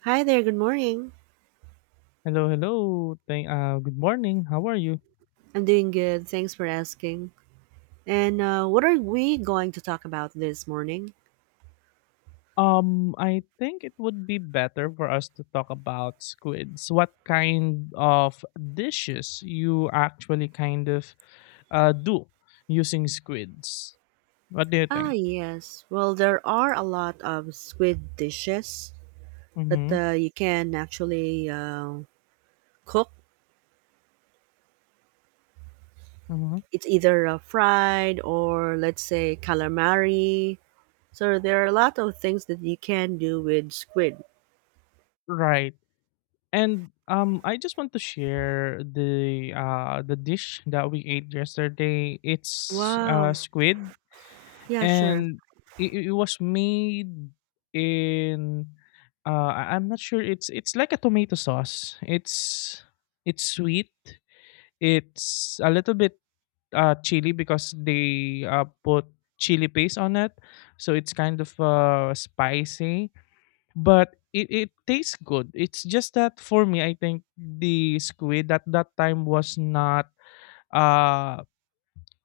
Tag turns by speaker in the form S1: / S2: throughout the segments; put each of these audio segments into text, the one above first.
S1: Hi there, good morning.
S2: Hello, hello. Good morning. How are you?
S1: I'm doing good, thanks for asking. And what are we going to talk about this morning?
S2: I think it would be better for us to talk about squids. What kind of dishes you actually kind of do using squids? What do you
S1: Ah,
S2: think?
S1: yes. Well, there are a lot of squid dishes that
S2: Mm-hmm.
S1: you can actually cook.
S2: Mm-hmm.
S1: It's either fried or, let's say, calamari. So there are a lot of things that you can do with squid.
S2: Right. And I just want to share the dish that we ate yesterday. It's
S1: Wow.
S2: squid,
S1: Yeah, sure.
S2: and it was made in I'm not sure, it's like a tomato sauce. It's sweet. It's a little bit chili because they put chili paste on it. So it's kind of spicy, but it tastes good. It's just that for me I think the squid at that time was not uh,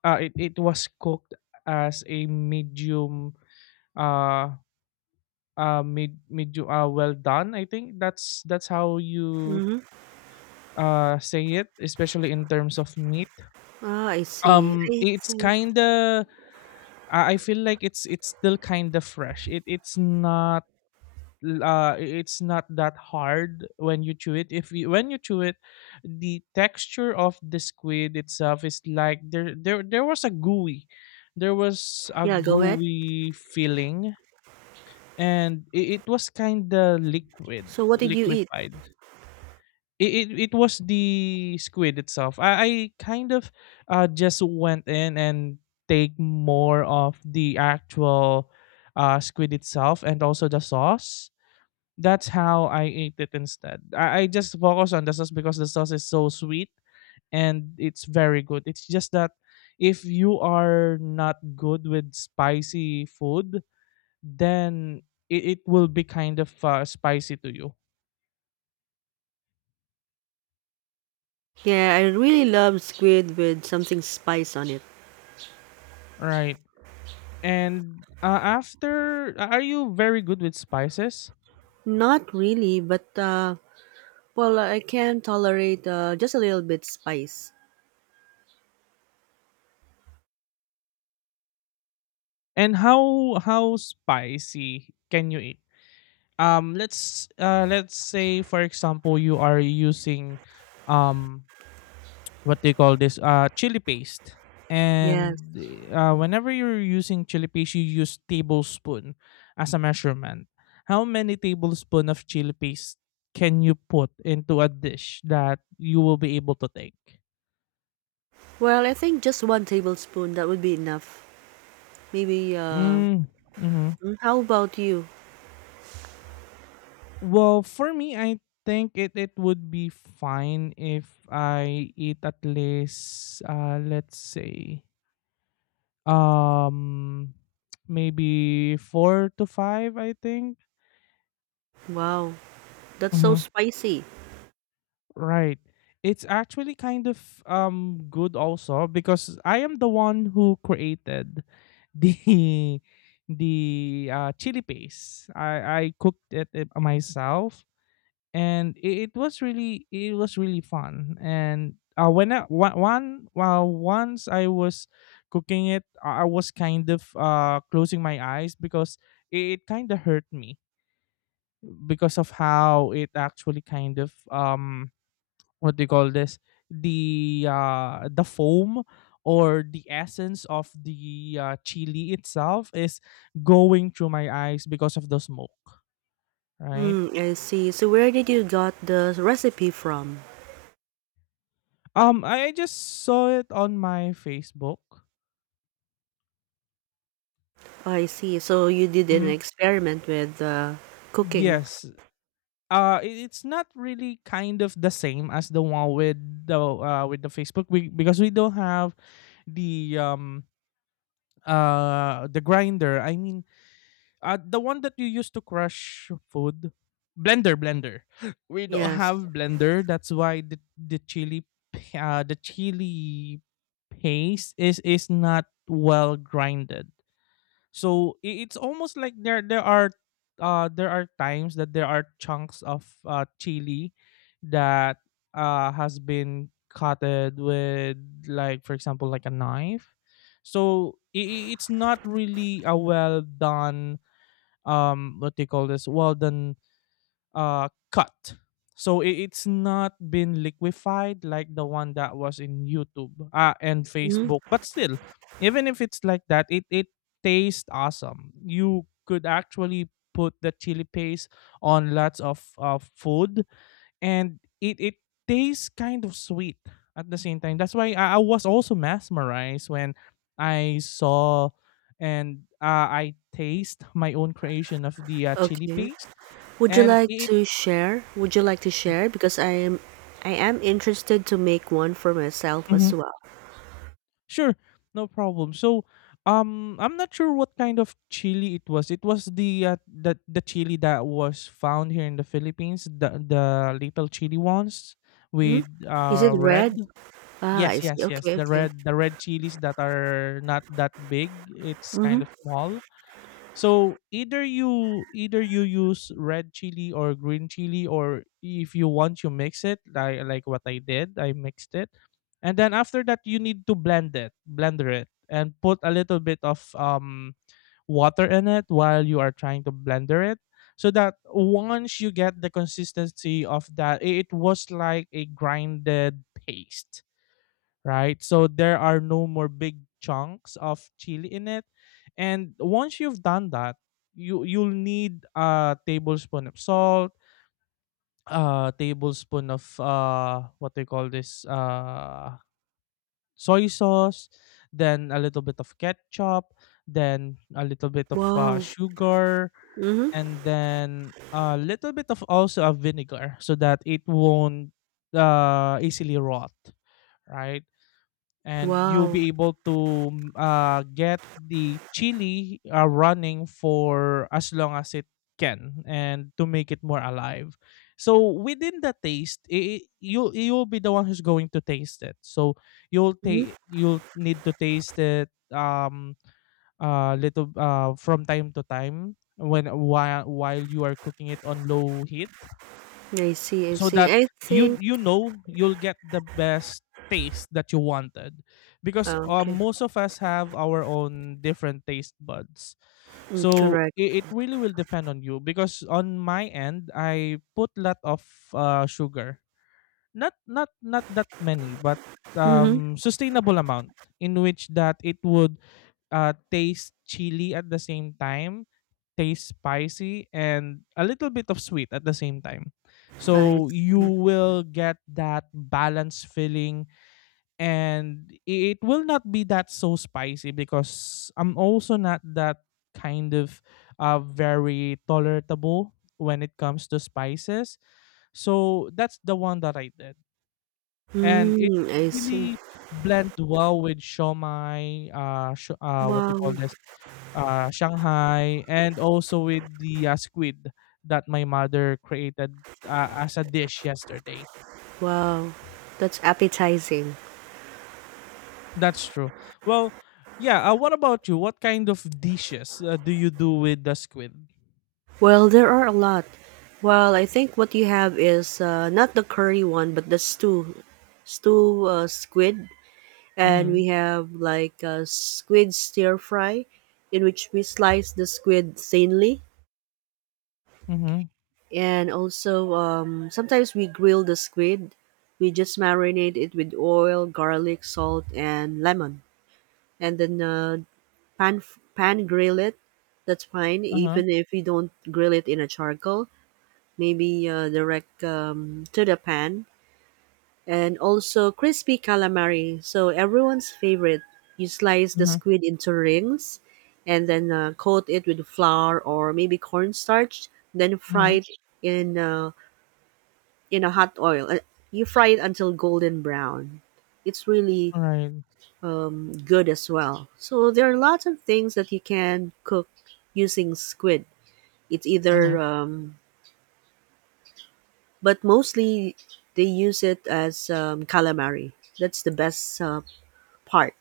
S2: it, it was cooked as a medium uh mid mid well done. I think that's how you
S1: Mm-hmm.
S2: say it, especially in terms of meat.
S1: Ah, I see. I
S2: It's
S1: see.
S2: kind of, I feel like it's still kind of fresh. It's not it's not that hard when you chew it. If you, when you chew it, the texture of the squid itself is like, there was a gooey, there was a
S1: Yeah, go ahead.
S2: gooey feeling, and it was kind of liquid,
S1: So what did you eat?
S2: liquefied. It it, it was the squid itself. I kind of just went in and take more of the actual squid itself and also the sauce. That's how I ate it instead. I just focus on the sauce because the sauce is so sweet and it's very good. It's just that if you are not good with spicy food, then it will be kind of spicy to you,
S1: Yeah, I really love squid with something spice on it.
S2: right? And After, are you very good with spices?
S1: Not really, but well, I can tolerate just a little bit spice.
S2: And how spicy can you eat? Let's let's say for example you are using um what they call this chili paste,
S1: Yes.
S2: and whenever you're using chili paste you use tablespoon as a measurement. How many tablespoon of chili paste can you put into a dish that you will be able to take?
S1: Well, I think just one tablespoon that would be enough. Maybe.
S2: Mm, hmm
S1: How about you?
S2: well for me, I think it would be fine if I eat at least let's say, um maybe four to five, I think.
S1: Wow, that's so spicy.
S2: Right. It's actually kind of good also because I am the one who created the the chili paste. I cooked it myself and it was really, it was really fun. And When once I was cooking it, I was kind of closing my eyes because it kind of hurt me because of how it actually kind of what do you call this, the foam or the essence of the chili itself is going through my eyes because of the smoke, right?
S1: Hmm, I see. So where did you got the recipe from?
S2: I just saw it on my Facebook.
S1: Oh, I see. So you did an
S2: Mhm.
S1: experiment with cooking.
S2: Yes, it's not really kind of the same as the one with the Facebook, we, because we don't have the um the grinder, I mean, the one that you use to crush food, blender, blender. We don't
S1: Yes.
S2: have blender. That's why the chili, the chili paste is not well grinded. So it's almost like there are there are times that there are chunks of chili that has been cutted with, like for example, like a knife. So it's not really a well done, what they call this, well done cut. So it's not been liquefied like the one that was in YouTube and
S1: Hmm.
S2: Facebook, but still, even if it's like that, it tastes awesome. You could actually put the chili paste on lots of food, and it tastes kind of sweet at the same time. That's why I was also mesmerized when I saw and I taste my own creation of the chili
S1: Okay.
S2: paste,
S1: Would you
S2: and
S1: like
S2: it,
S1: to share? Would you like to share? Because I am interested to make one for myself as
S2: Mhm.
S1: well.
S2: Sure, no problem. So I'm not sure what kind of chili it was. It was the the chili that was found here in the Philippines, the little chili ones
S1: Hmm?
S2: with
S1: Is it red?
S2: red.
S1: Ah, I
S2: Yes,
S1: see.
S2: yes, yes.
S1: Okay,
S2: The
S1: okay.
S2: red, the red chilies that are not that big, it's kind of
S1: Mm-hmm.
S2: small. So either you, either you use red chili or green chili, or if you want you mix it, like what I did, I mixed it. And then after that you need to blend it, blender it, and put a little bit of water in it while you are trying to blender it, so that once you get the consistency of that, it was like a grinded paste, right? So there are no more big chunks of chili in it. And once you've done that, you'll need a tablespoon of salt, a tablespoon of what they call this soy sauce, then a little bit of ketchup, then a little bit of
S1: Wow.
S2: sugar,
S1: Mm-hmm.
S2: and then a little bit of also a vinegar so that it won't easily rot, right? And you'll
S1: Wow.
S2: be able to get the chili running for as long as it can, and to make it more alive. So within the taste, you'll be the one who's going to taste it, so
S1: Mm-hmm.
S2: you'll need to taste it, little from time to time when, while you are cooking it on low heat,
S1: I see. I
S2: so that
S1: see. I think.
S2: you know, you'll get the best taste that you wanted, because
S1: Ah, okay.
S2: most of us have our own different taste buds.
S1: Mm,
S2: So
S1: correct.
S2: it really will depend on you, because on my end I put lot of sugar, not that many, but
S1: Mm-hmm.
S2: sustainable amount, in which that it would taste chili at the same time, taste spicy and a little bit of sweet at the same time.
S1: I
S2: So you
S1: see.
S2: will get that balanced feeling, and it will not be that so spicy because I'm also not that kind of very tolerable when it comes to spices. So that's the one that I did. And it
S1: Mm, I see.
S2: really blend well with siomai, sio what they
S1: Wow.
S2: call this, Shanghai, and also with the, squid that my mother created, as a dish yesterday.
S1: Wow. That's appetizing.
S2: That's true. Well, yeah, what about you? What kind of dishes, do you do with the squid?
S1: Well, there are a lot. Well, I think what you have is not the curry one, but the stew, squid, and
S2: Mhm.
S1: we have like a squid stir fry, in which we slice the squid thinly,
S2: Mhm.
S1: and also sometimes we grill the squid. We just marinate it with oil, garlic, salt, and lemon, and then pan pan grill it. That's fine,
S2: Uh-huh.
S1: even if you don't grill it in a charcoal maybe direct to the pan, and also crispy calamari. So everyone's favorite. You slice the
S2: Mhm.
S1: squid into rings, and then coat it with flour or maybe cornstarch. Then
S2: Mhm.
S1: fry it in uh, in a hot oil. You fry it until golden brown. It's really
S2: Alright.
S1: good as well. So there are lots of things that you can cook using squid. It's either
S2: Mhm.
S1: but mostly they use it as calamari. That's the best part.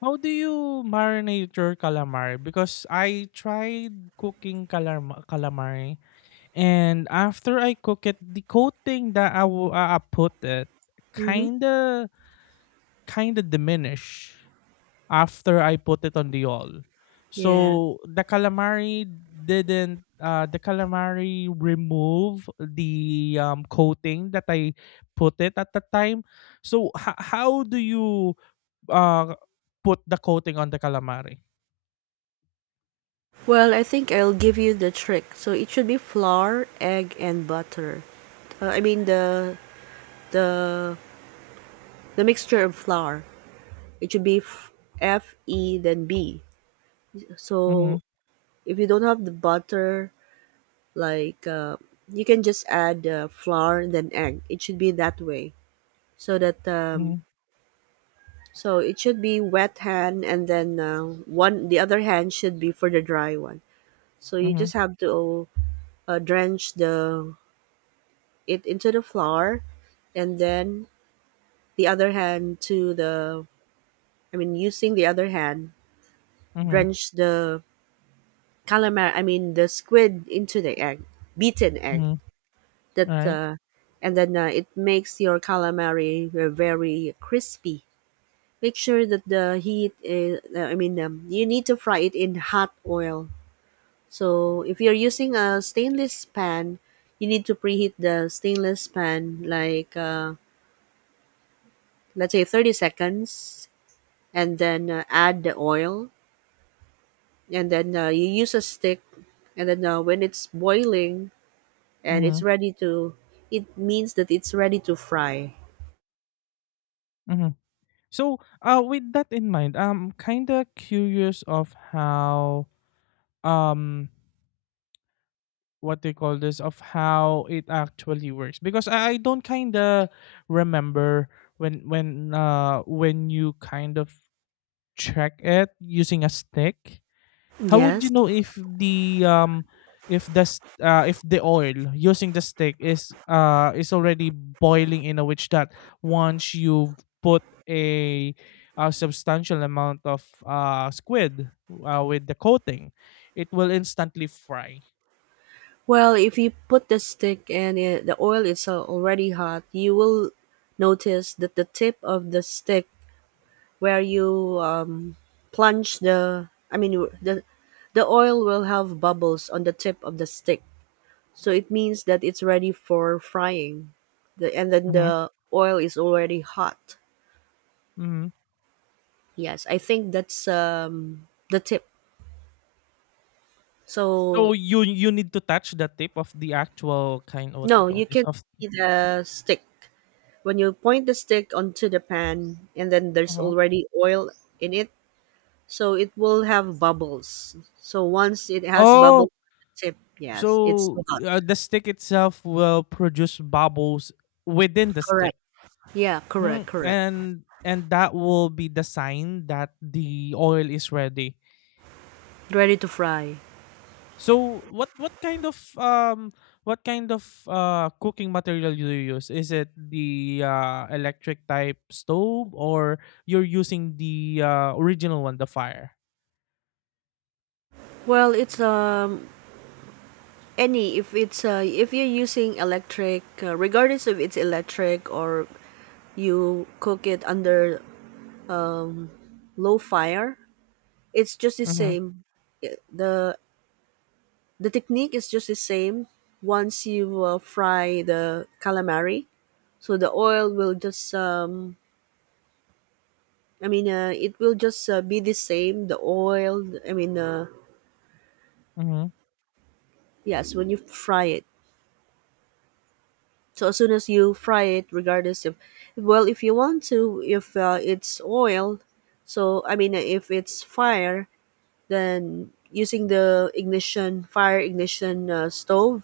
S2: How do you marinate your calamari? Because I tried cooking calamari, and after I cook it, the coating that I put it
S1: Mm-hmm.
S2: kinda, kinda diminish after I put it on the oil.
S1: Yeah.
S2: So the calamari didn't the calamari remove the coating that I put it at the time. So how do you uh put the coating on the calamari?
S1: Well, I think I'll give you the trick. So it should be flour, egg, and butter. I mean the the mixture of flour. It should be F E then B. So
S2: Mhm.
S1: if you don't have the butter, like you can just add flour and then egg. It should be that way so that
S2: Mhm.
S1: so it should be wet hand, and then one the other hand should be for the dry one. So you
S2: Mhm.
S1: just have to drench the it into the flour, and then the other hand to the I mean using the other hand
S2: Mhm.
S1: drench the calamari I mean the squid into the egg, beaten egg
S2: Mhm.
S1: that
S2: Right.
S1: and then it makes your calamari very crispy. Make sure that the heat is, I mean, you need to fry it in hot oil. So if you're using a stainless pan, you need to preheat the stainless pan like let's say 30 seconds and then add the oil and then you use a stick and then when it's boiling and it's
S2: Mhm.
S1: ready to it means that it's ready to fry.
S2: Mhm. So, with that in mind, I'm kinda curious of how, um, what they call this, of how it actually works, because I don't kinda remember when, when you kind of check it using a stick. How would
S1: Yes.
S2: you know if the if the if the oil using the stick is already boiling, in a which that once you've put a, a substantial amount of squid with the coating, it will instantly fry.
S1: Well, if you put the stick and the oil is already hot, you will notice that the tip of the stick where you plunge the I mean the oil will have bubbles on the tip of the stick. So it means that it's ready for frying. The And then
S2: Hmm.
S1: the oil is already hot.
S2: Hmm.
S1: Yes, I think that's the tip. So
S2: So you need to touch the tip of the actual kind of, what you
S1: no,
S2: call
S1: you
S2: this,
S1: can
S2: of
S1: see the stick. When you point the stick onto the pan and then there's
S2: uh
S1: already oil in it, so it will have bubbles. So once it has
S2: oh,
S1: bubbles on the tip, yes, it's
S2: so
S1: hot.
S2: the stick itself will produce bubbles within the stick.
S1: Correct. Yeah, correct,
S2: Mm,
S1: correct.
S2: and that will be the sign that the oil is ready.
S1: Ready to fry.
S2: So what kind of cooking material do you use? Is it the electric type stove, or you're using the original one, the fire?
S1: Well, it's any if you're using electric, regardless if it's electric or you cook it under low fire, it's just the
S2: Mm-hmm.
S1: same. I- The the technique is just the same once you fry the calamari. So the oil will just I mean it will just be the same the oil I mean
S2: Mm-hmm.
S1: yes when you fry it. So as soon as you fry it, regardless if, well, if you want to, if it's oil, so I mean, if it's fire, then using the ignition, fire ignition stove,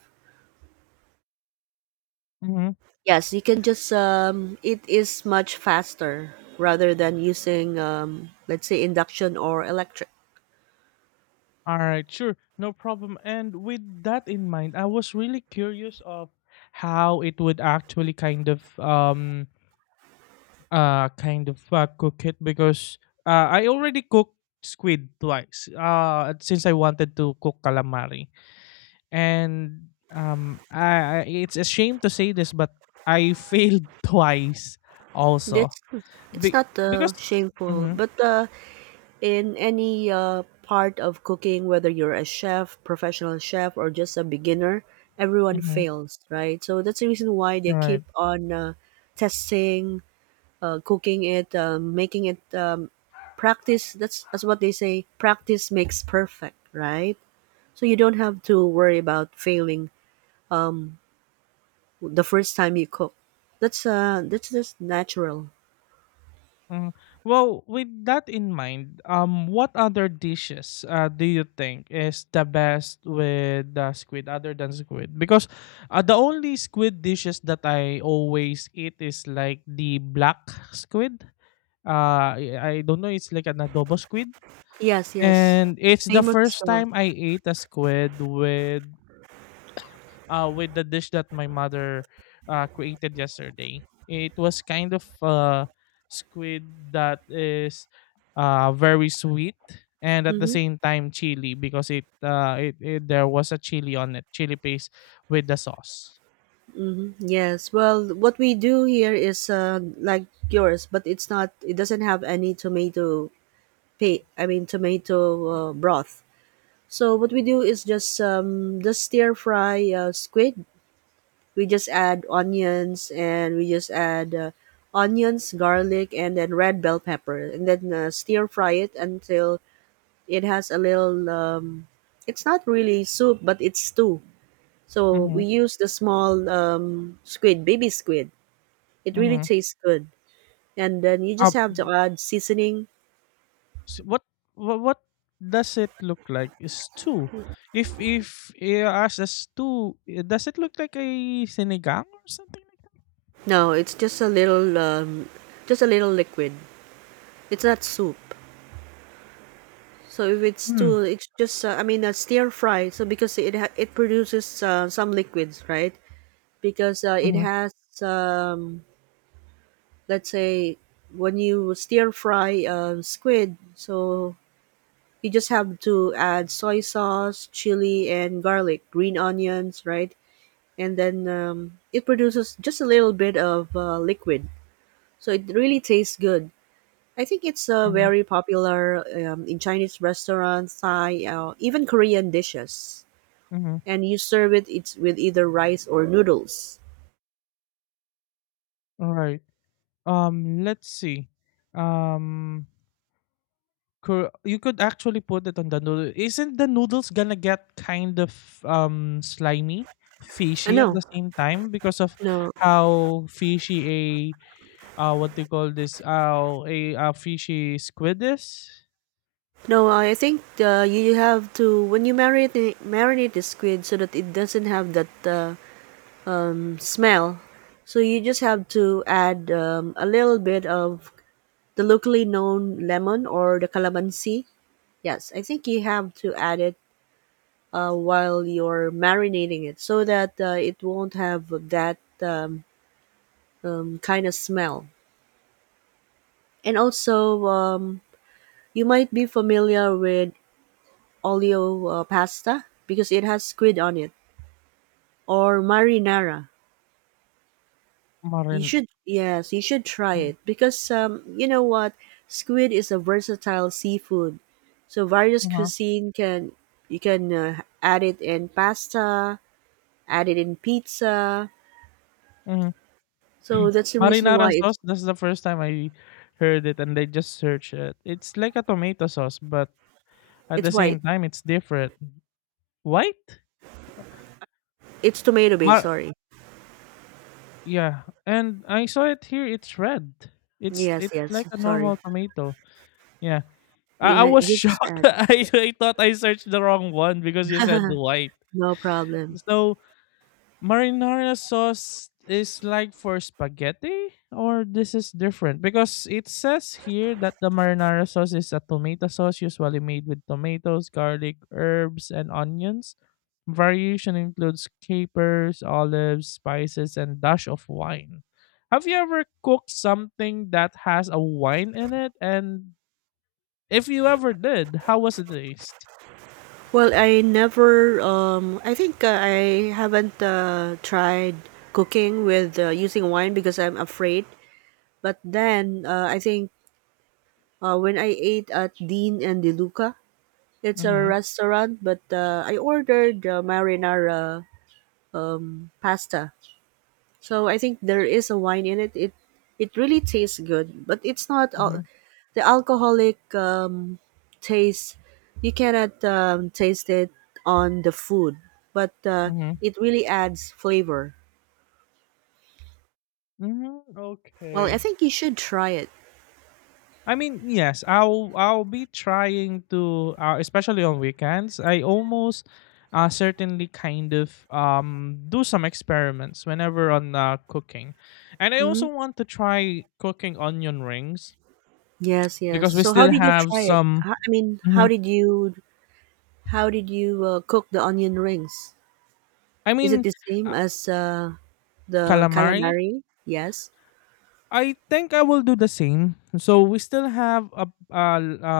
S2: Mm-hmm.
S1: yes, you can just, it is much faster rather than using, let's say, induction or electric.
S2: All right, sure, no problem. And with that in mind, I was really curious of how it would actually kind of cook it, because I already cooked squid twice. Since I wanted to cook calamari, and I, it's a shame to say this, but I failed twice also.
S1: That's it's
S2: Be-
S1: not
S2: because.
S1: shameful,
S2: Mm-hmm.
S1: but in any part of cooking, whether you're a chef, professional chef, or just a beginner, everyone fails, right? So that's the reason why they keep
S2: Mm-hmm.
S1: on testing, cooking it, making it practice. That's what they say. Practice makes perfect, right? So you don't have to worry about failing um, the first time you cook. That's just natural.
S2: Mm. Well, with that in mind, what other dishes do you think is the best with the squid other than squid? Because the only squid dishes that I always eat is like the black squid. I don't know, it's like an adobo squid.
S1: Yes, yes.
S2: And
S1: It's
S2: it's the
S1: famous as
S2: first
S1: well.
S2: time I ate a squid with the dish that my mother created yesterday. It was kind of squid that is very sweet and at the
S1: Mm-hmm,
S2: same time chili because it, it there was a chili on it, chili paste with the sauce.
S1: mm-hmm. Yes. Well, what we do here is like yours, but it's not. It doesn't have any tomato paste. I mean, tomato broth. So what we do is just just stir fry squid. We just add onions and we just add onions, garlic, and then red bell pepper, and then stir fry it until it has a little. It's not really soup, but it's stew. So we
S2: Mhm.
S1: use the small squid, baby squid. It really
S2: Mhm.
S1: tastes good. And then you
S2: Uh
S1: just have to add seasoning.
S2: s what does it look like? Is too. If you ask us too, does it look like a sinigang or something like
S1: No, it's just a little, liquid. It's not soup. So if it's
S2: Mm,
S1: too, it's just I mean a stir fry. So because it produces some liquids, right? Because it
S2: mhm,
S1: has um, let's say when you stir fry squid, so you just have to add soy sauce, chili, and garlic, green onions, right? And then it produces just a little bit of liquid. So it really tastes good. I think it's
S2: mhm,
S1: very popular in Chinese restaurants, Thai, even Korean dishes.
S2: mhm.
S1: And you serve it it's with either rice or noodles.
S2: Alright. Let's see. Um Cor You could actually put it on the noodle. Isn't the noodles gonna get kind of, slimy, fishy at
S1: No,
S2: the same time because of
S1: no,
S2: how fishy what they call this, fishy squid is?
S1: no. I think you have to when you marinate the squid so that it doesn't have that smell. So you just have to add a little bit of the locally known lemon or the calamansi. Yes, I think you have to add it while you're marinating it so that it won't have that kind of smell. And also, you might be familiar with olio pasta because it has squid on it or marinara. You
S2: Marin
S1: should, yes, you should try it because you know what, squid is a versatile seafood, so various
S2: Uh-huh,
S1: cuisine can you can add it in pasta, add it in pizza.
S2: mhm.
S1: So that's the reason why
S2: Marinara
S1: it's
S2: sauce, that's the first time I heard it, and I just searched it. It's like a tomato sauce, but at
S1: it's
S2: the
S1: white.
S2: same time it's different. White?
S1: It's tomato based.
S2: Mar-
S1: Sorry.
S2: yeah. And I saw it here, it's red. It's
S1: Yes,
S2: it's
S1: yes.
S2: like a
S1: Sorry.
S2: normal tomato. Yeah. I was
S1: You just
S2: shocked.
S1: add.
S2: I thought I searched the wrong one because you said white.
S1: No problem.
S2: So marinara sauce is like for spaghetti, or this is different, because it says here that the marinara sauce is a tomato sauce usually made with tomatoes, garlic, herbs, and onions. Variation includes capers, olives, spices, and dash of wine. Have you ever cooked something that has a wine in it, and if you ever did, how was it taste?
S1: Well, I never. I think I haven't tried cooking with using wine because I'm afraid. But then I think when I ate at Dean and DeLuca, it's a
S2: Mm-hmm.
S1: restaurant, but I ordered marinara pasta. So I think there is a wine in it. It really tastes good, but it's not
S2: Mm-hmm.
S1: the alcoholic taste. You cannot taste it on the food, but
S2: Mm-hmm.
S1: it really adds flavor.
S2: Mm-hmm.
S1: Well, I
S2: Okay.
S1: think you should try it.
S2: I mean, yes, I'll be trying to, especially on weekends. I almost certainly kind of do some experiments whenever on cooking, and I
S1: Hmm.
S2: also want to try cooking onion rings
S1: Yes, yes.
S2: because we
S1: So how
S2: still
S1: did you
S2: have
S1: try it?
S2: some.
S1: I mean,
S2: Mhm.
S1: how did you cook the onion rings?
S2: I
S1: Is it
S2: mean,
S1: the same
S2: uh,
S1: as the
S2: calamari.
S1: calamari? Yes.
S2: I think I will do the same. So we still have a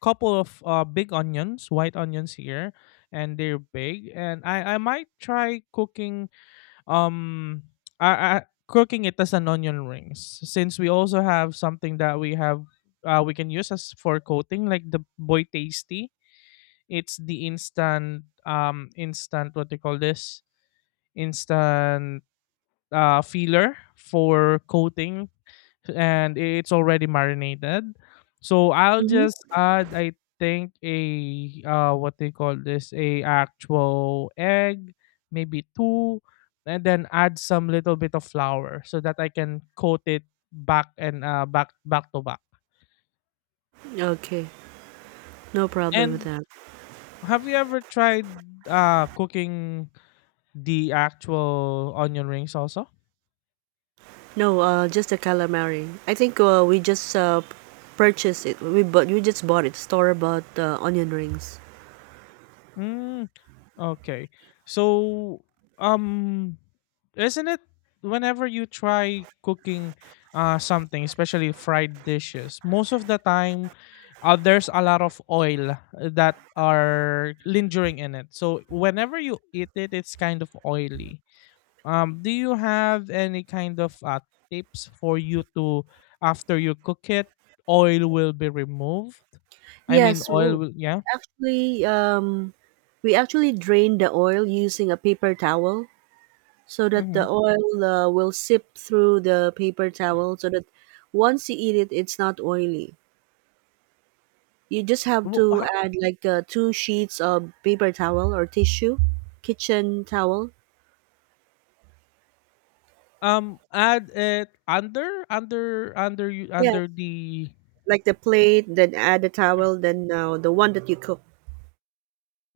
S2: couple of big onions, white onions here, and they're big. And I might try cooking um I, I, cooking it as an onion rings, since we also have something that we can use as for coating, like the boy tasty. It's the instant what they call this instant filler for coating, and it's already marinated. So I'll
S1: Mm-hmm.
S2: just add, I think, a what they call this, a actual egg, maybe two, and then add some little bit of flour so that I can coat it back, and back to back.
S1: Okay, no problem with
S2: And
S1: that.
S2: have you ever tried cooking the actual onion rings also?
S1: No, just the calamari. I think we just purchased it. We bought. You just bought it. Store bought onion rings.
S2: Mm, okay. So, um, isn't it whenever you try cooking something, especially fried dishes, most of the time there's a lot of oil that are lingering in it. So whenever you eat it, it's kind of oily. Do you have any kind of tips for you to, after you cook it, oil will be removed? I mean,
S1: Yes,
S2: oil will, yeah.
S1: actually, we actually drain the oil using a paper towel so that
S2: Mm-hmm.
S1: the oil will sip through the paper towel so that once you eat it, it's not oily. You just have
S2: Wo-
S1: to
S2: ho-
S1: add like two sheets of paper towel or tissue, kitchen towel.
S2: Add it
S1: Yes,
S2: under the...
S1: like the plate, then add the towel, then the one that you cook.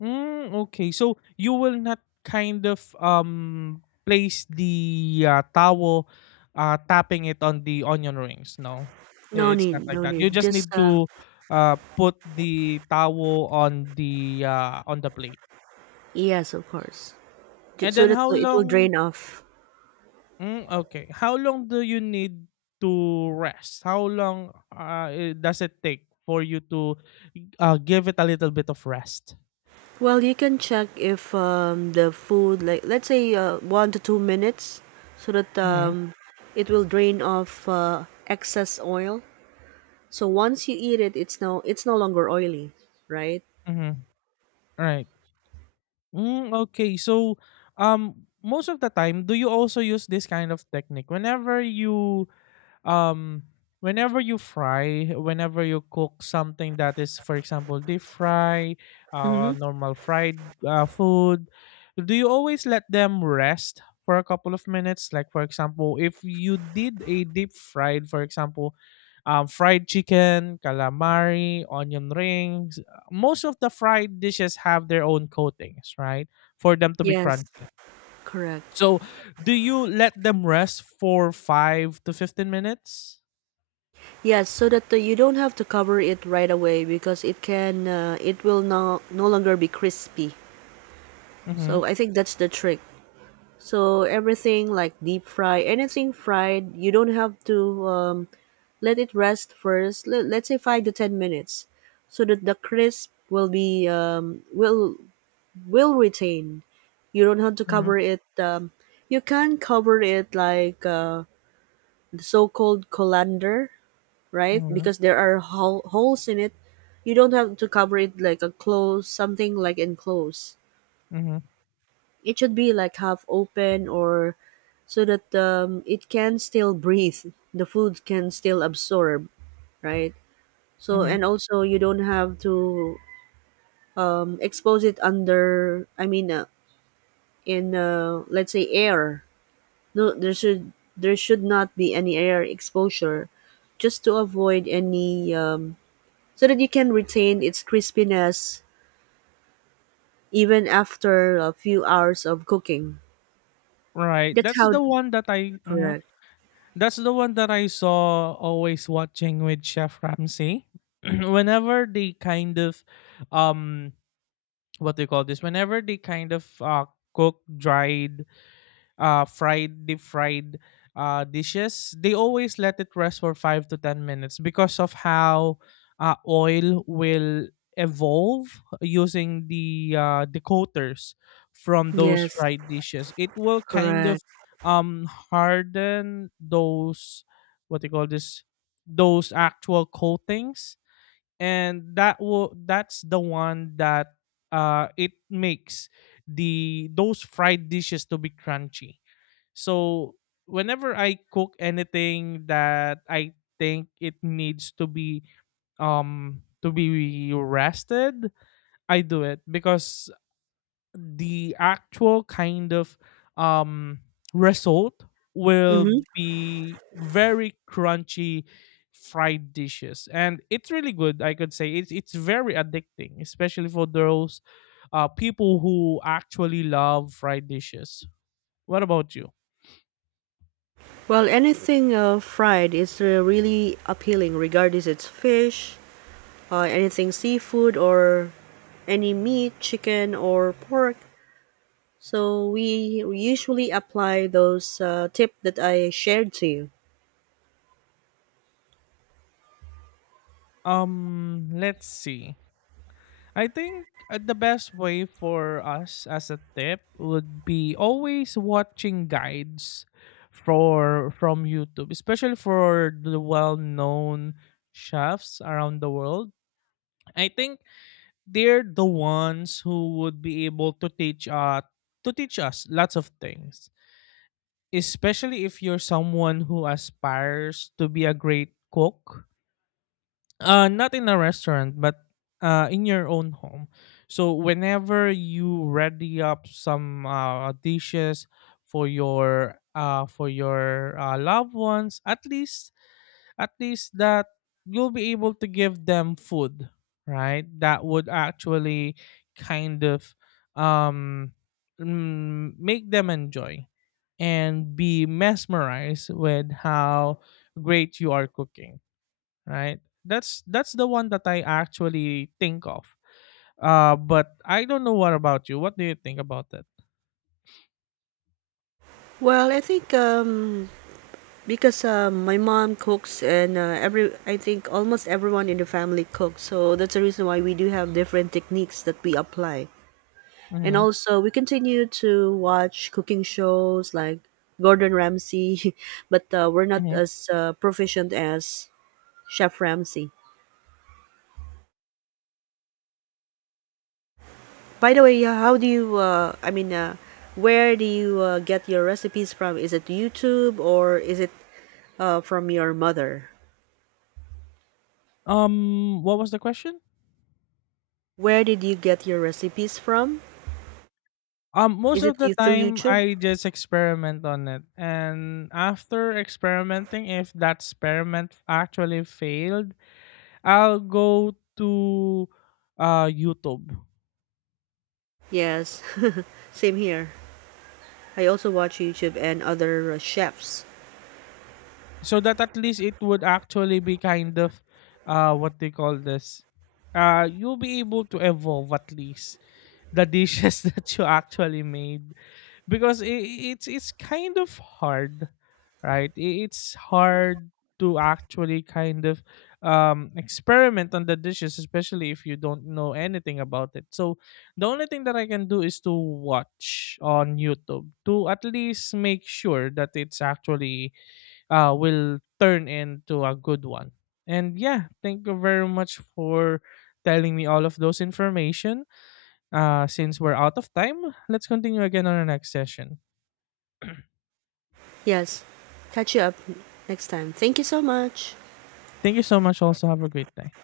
S2: Mm, okay. So you will not kind of place the towel, tapping it on the onion rings, no?
S1: No
S2: It's not
S1: need,
S2: like
S1: no
S2: that. You
S1: need.
S2: just
S1: Just
S2: need to put the towel on the plate.
S1: yes, of course,
S2: And
S1: so
S2: then
S1: that
S2: how
S1: it will
S2: long?
S1: drain off.
S2: Mm, okay. How long do you need to rest? How long does it take for you to give it a little bit of rest?
S1: Well, you can check if the food, like let's say 1 to 2 minutes, so that
S2: Mhm.
S1: it will drain off excess oil. So once you eat it, it's no longer oily, right?
S2: Mhm. Right. Mm, okay. So, most of the time, do you also use this kind of technique um whenever you fry whenever you cook something that is, for example, deep fry,
S1: Mm-hmm.
S2: normal fried food? Do you always let them rest for a couple of minutes, like, for example, if you did a deep fried, for example, fried chicken, calamari, onion rings? Most of the fried dishes have their own coatings, right, for them to be
S1: Yes.
S2: crunchy?
S1: Correct.
S2: So do you let them rest for 5 to 15 minutes?
S1: Yes, so that you don't have to cover it right away because it will no longer be crispy.
S2: Mhm,
S1: So I think that's the trick. So everything like deep fry, anything fried, you don't have to let it rest first. Let's say 5 to 10 minutes, so that the crisp will be will retain. You don't have to
S2: mhm,
S1: cover it. You can cover it like the so-called colander, right?
S2: mhm,
S1: Because there are holes in it. You don't have to cover it like a close something like enclosed.
S2: mhm,
S1: It should be like half open or so that it can still breathe. The food can still absorb, right? So
S2: mhm.
S1: and also you don't have to expose it under. I mean, in let's say air. No, there should not be any air exposure just to avoid any so that you can retain its crispiness even after a few hours of cooking.
S2: Right,
S1: That's
S2: that's
S1: how
S2: the one that I, mhm,
S1: correct.
S2: that's the one that I saw always watching with Chef Ramsay. Whenever they kind of, um, what do you call this? Whenever they kind of cook dried, fried, deep fried dishes, they always let it rest for 5 to 10 minutes, because of how oil will evolve using the decoters from those
S1: Yes,
S2: fried dishes. It will kind
S1: correct.
S2: of harden those, what they call this, those actual coatings, and that's the one that it makes the those fried dishes to be crunchy. So whenever I cook anything that I think it needs to be rested, I do it because the actual kind of um result will
S1: Hmm.
S2: be very crunchy fried dishes, and it's really good, I could say. It's very addicting, especially for those people who actually love fried dishes. What about you?
S1: Well, anything fried is really appealing, regardless it's fish, anything seafood, or any meat, chicken or pork. So we usually apply those tip that I shared to you.
S2: Let's see. I think the best way for us as a tip would be always watching guides for from YouTube, especially for the well-known chefs around the world. I think they're the ones who would be able to teach us lots of things, especially if you're someone who aspires to be a great cook, not in a restaurant, but in your own home. So whenever you ready up some dishes for your loved ones, at least that you'll be able to give them food, right? That would actually kind of um, make them enjoy and be mesmerized with how great you are cooking, right? That's the one that I actually think of. But I don't know, what about you? What do you think about that?
S1: Well, I think because my mom cooks, and every I think almost everyone in the family cooks, so that's the reason why we do have different techniques that we apply. And
S2: Mm-hmm.
S1: also, we continue to watch cooking shows like Gordon Ramsay, but we're not
S2: Mm-hmm.
S1: as proficient as Chef Ramsay. By the way, how do you? I mean, where do you get your recipes from? Is it YouTube or is it from your mother?
S2: What was the question?
S1: Where did you get your recipes from?
S2: Most
S1: Is it
S2: of the
S1: you through
S2: time,
S1: YouTube?
S2: I just experiment on it, and after experimenting, if that experiment actually failed, I'll go to YouTube,
S1: Yes, same here. I also watch YouTube and other chefs.
S2: so that at least it would actually be kind of what they call this. You'll be able to evolve at least the dishes that you actually made. Because I it's kind of hard, right? It's hard to actually kind of experiment on the dishes, especially if you don't know anything about it. So the only thing that I can do is to watch on YouTube, to at least make sure that it's actually will turn into a good one. And, yeah, thank you very much for telling me all of those information. Since we're out of time, let's continue again on our next session.
S1: Yes, catch you up next time. Thank you so much.
S2: Thank you so much also. Have a great day.